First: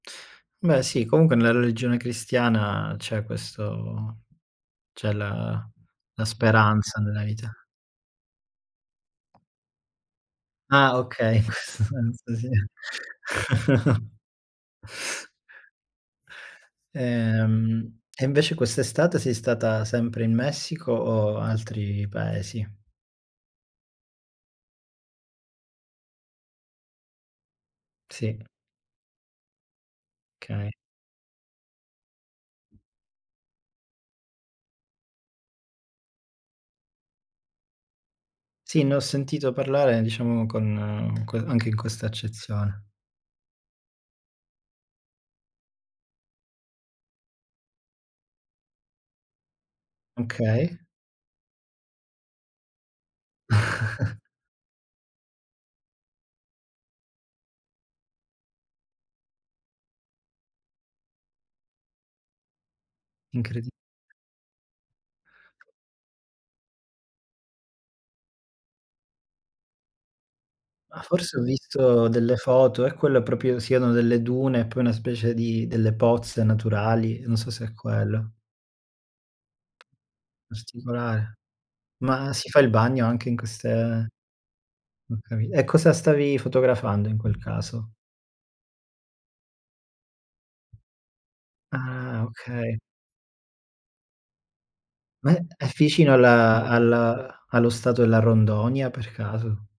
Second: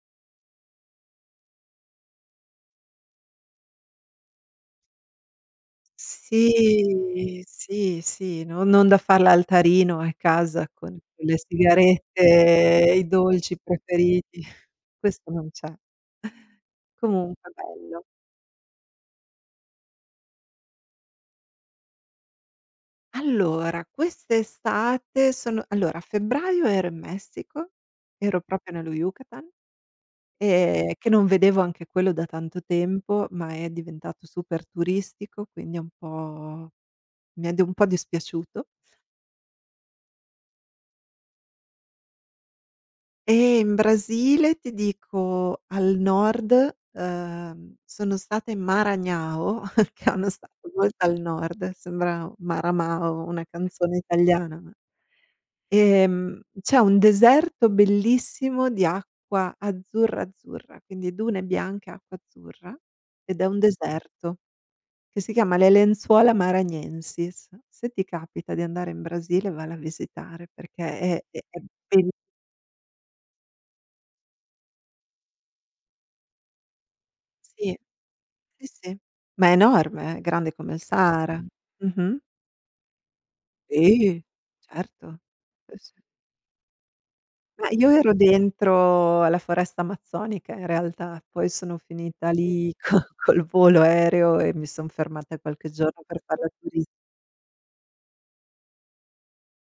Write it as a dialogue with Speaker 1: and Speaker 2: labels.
Speaker 1: Beh sì, comunque nella religione cristiana c'è questo c'è la la speranza nella
Speaker 2: Sì,
Speaker 1: vita.
Speaker 2: sì, sì, non non da far l'altarino a casa
Speaker 1: Ah,
Speaker 2: con con
Speaker 1: okay,
Speaker 2: le
Speaker 1: in questo senso, sì.
Speaker 2: sigarette, i dolci preferiti, questo non c'è. Comunque
Speaker 1: Ehm,
Speaker 2: bello.
Speaker 1: e invece quest'estate sei stata sempre in Messico o altri paesi?
Speaker 2: Allora quest'estate sono allora a febbraio ero in Messico, ero
Speaker 1: Sì.
Speaker 2: proprio nello Yukatan,
Speaker 1: Okay.
Speaker 2: ehm, che non vedevo anche quello da tanto tempo, ma è diventato super turistico, quindi un po' mi è dov un po' dispiaciuto.
Speaker 1: Sì, ne ho sentito parlare diciamo con que anche in questa accezione.
Speaker 2: E in Brasile ti dico al nord, uhm, sono stata in Maranhão, che è uno stato
Speaker 1: Okay.
Speaker 2: molto al nord, sembra Maramao, una canzone italiana ma ehm, c'è un deserto bellissimo di acqua azzurra, azzurra, quindi dune bianche acqua azzurra ed è un
Speaker 1: Incredi
Speaker 2: deserto che si chiama Le lenzuola Maranhenses. Se ti capita di andare in Brasile, valla a visitare, perché
Speaker 1: Ah,
Speaker 2: è
Speaker 1: forse
Speaker 2: è
Speaker 1: ho
Speaker 2: è
Speaker 1: visto
Speaker 2: bel
Speaker 1: delle foto, è quello proprio siano delle dune, poi una specie di delle pozze naturali, non so se è
Speaker 2: Sì.
Speaker 1: quello.
Speaker 2: Sì, sì, ma è enorme, eh, grande come il
Speaker 1: Particolare.
Speaker 2: Sahara. Mh-mh.
Speaker 1: Ma si fa il bagno anche in queste
Speaker 2: Sì,
Speaker 1: ho
Speaker 2: certo.
Speaker 1: capi e
Speaker 2: Sì,
Speaker 1: cosa
Speaker 2: s
Speaker 1: stavi fotografando in quel
Speaker 2: Ma io
Speaker 1: caso?
Speaker 2: ero dentro alla foresta amazzonica in realtà, poi sono
Speaker 1: Ah,
Speaker 2: finita lì
Speaker 1: okay.
Speaker 2: co col volo aereo e mi son
Speaker 1: Ma
Speaker 2: fermata
Speaker 1: è è
Speaker 2: qualche giorno
Speaker 1: vicino a
Speaker 2: per fare la
Speaker 1: la
Speaker 2: turis
Speaker 1: al allo stato della Rondônia per caso?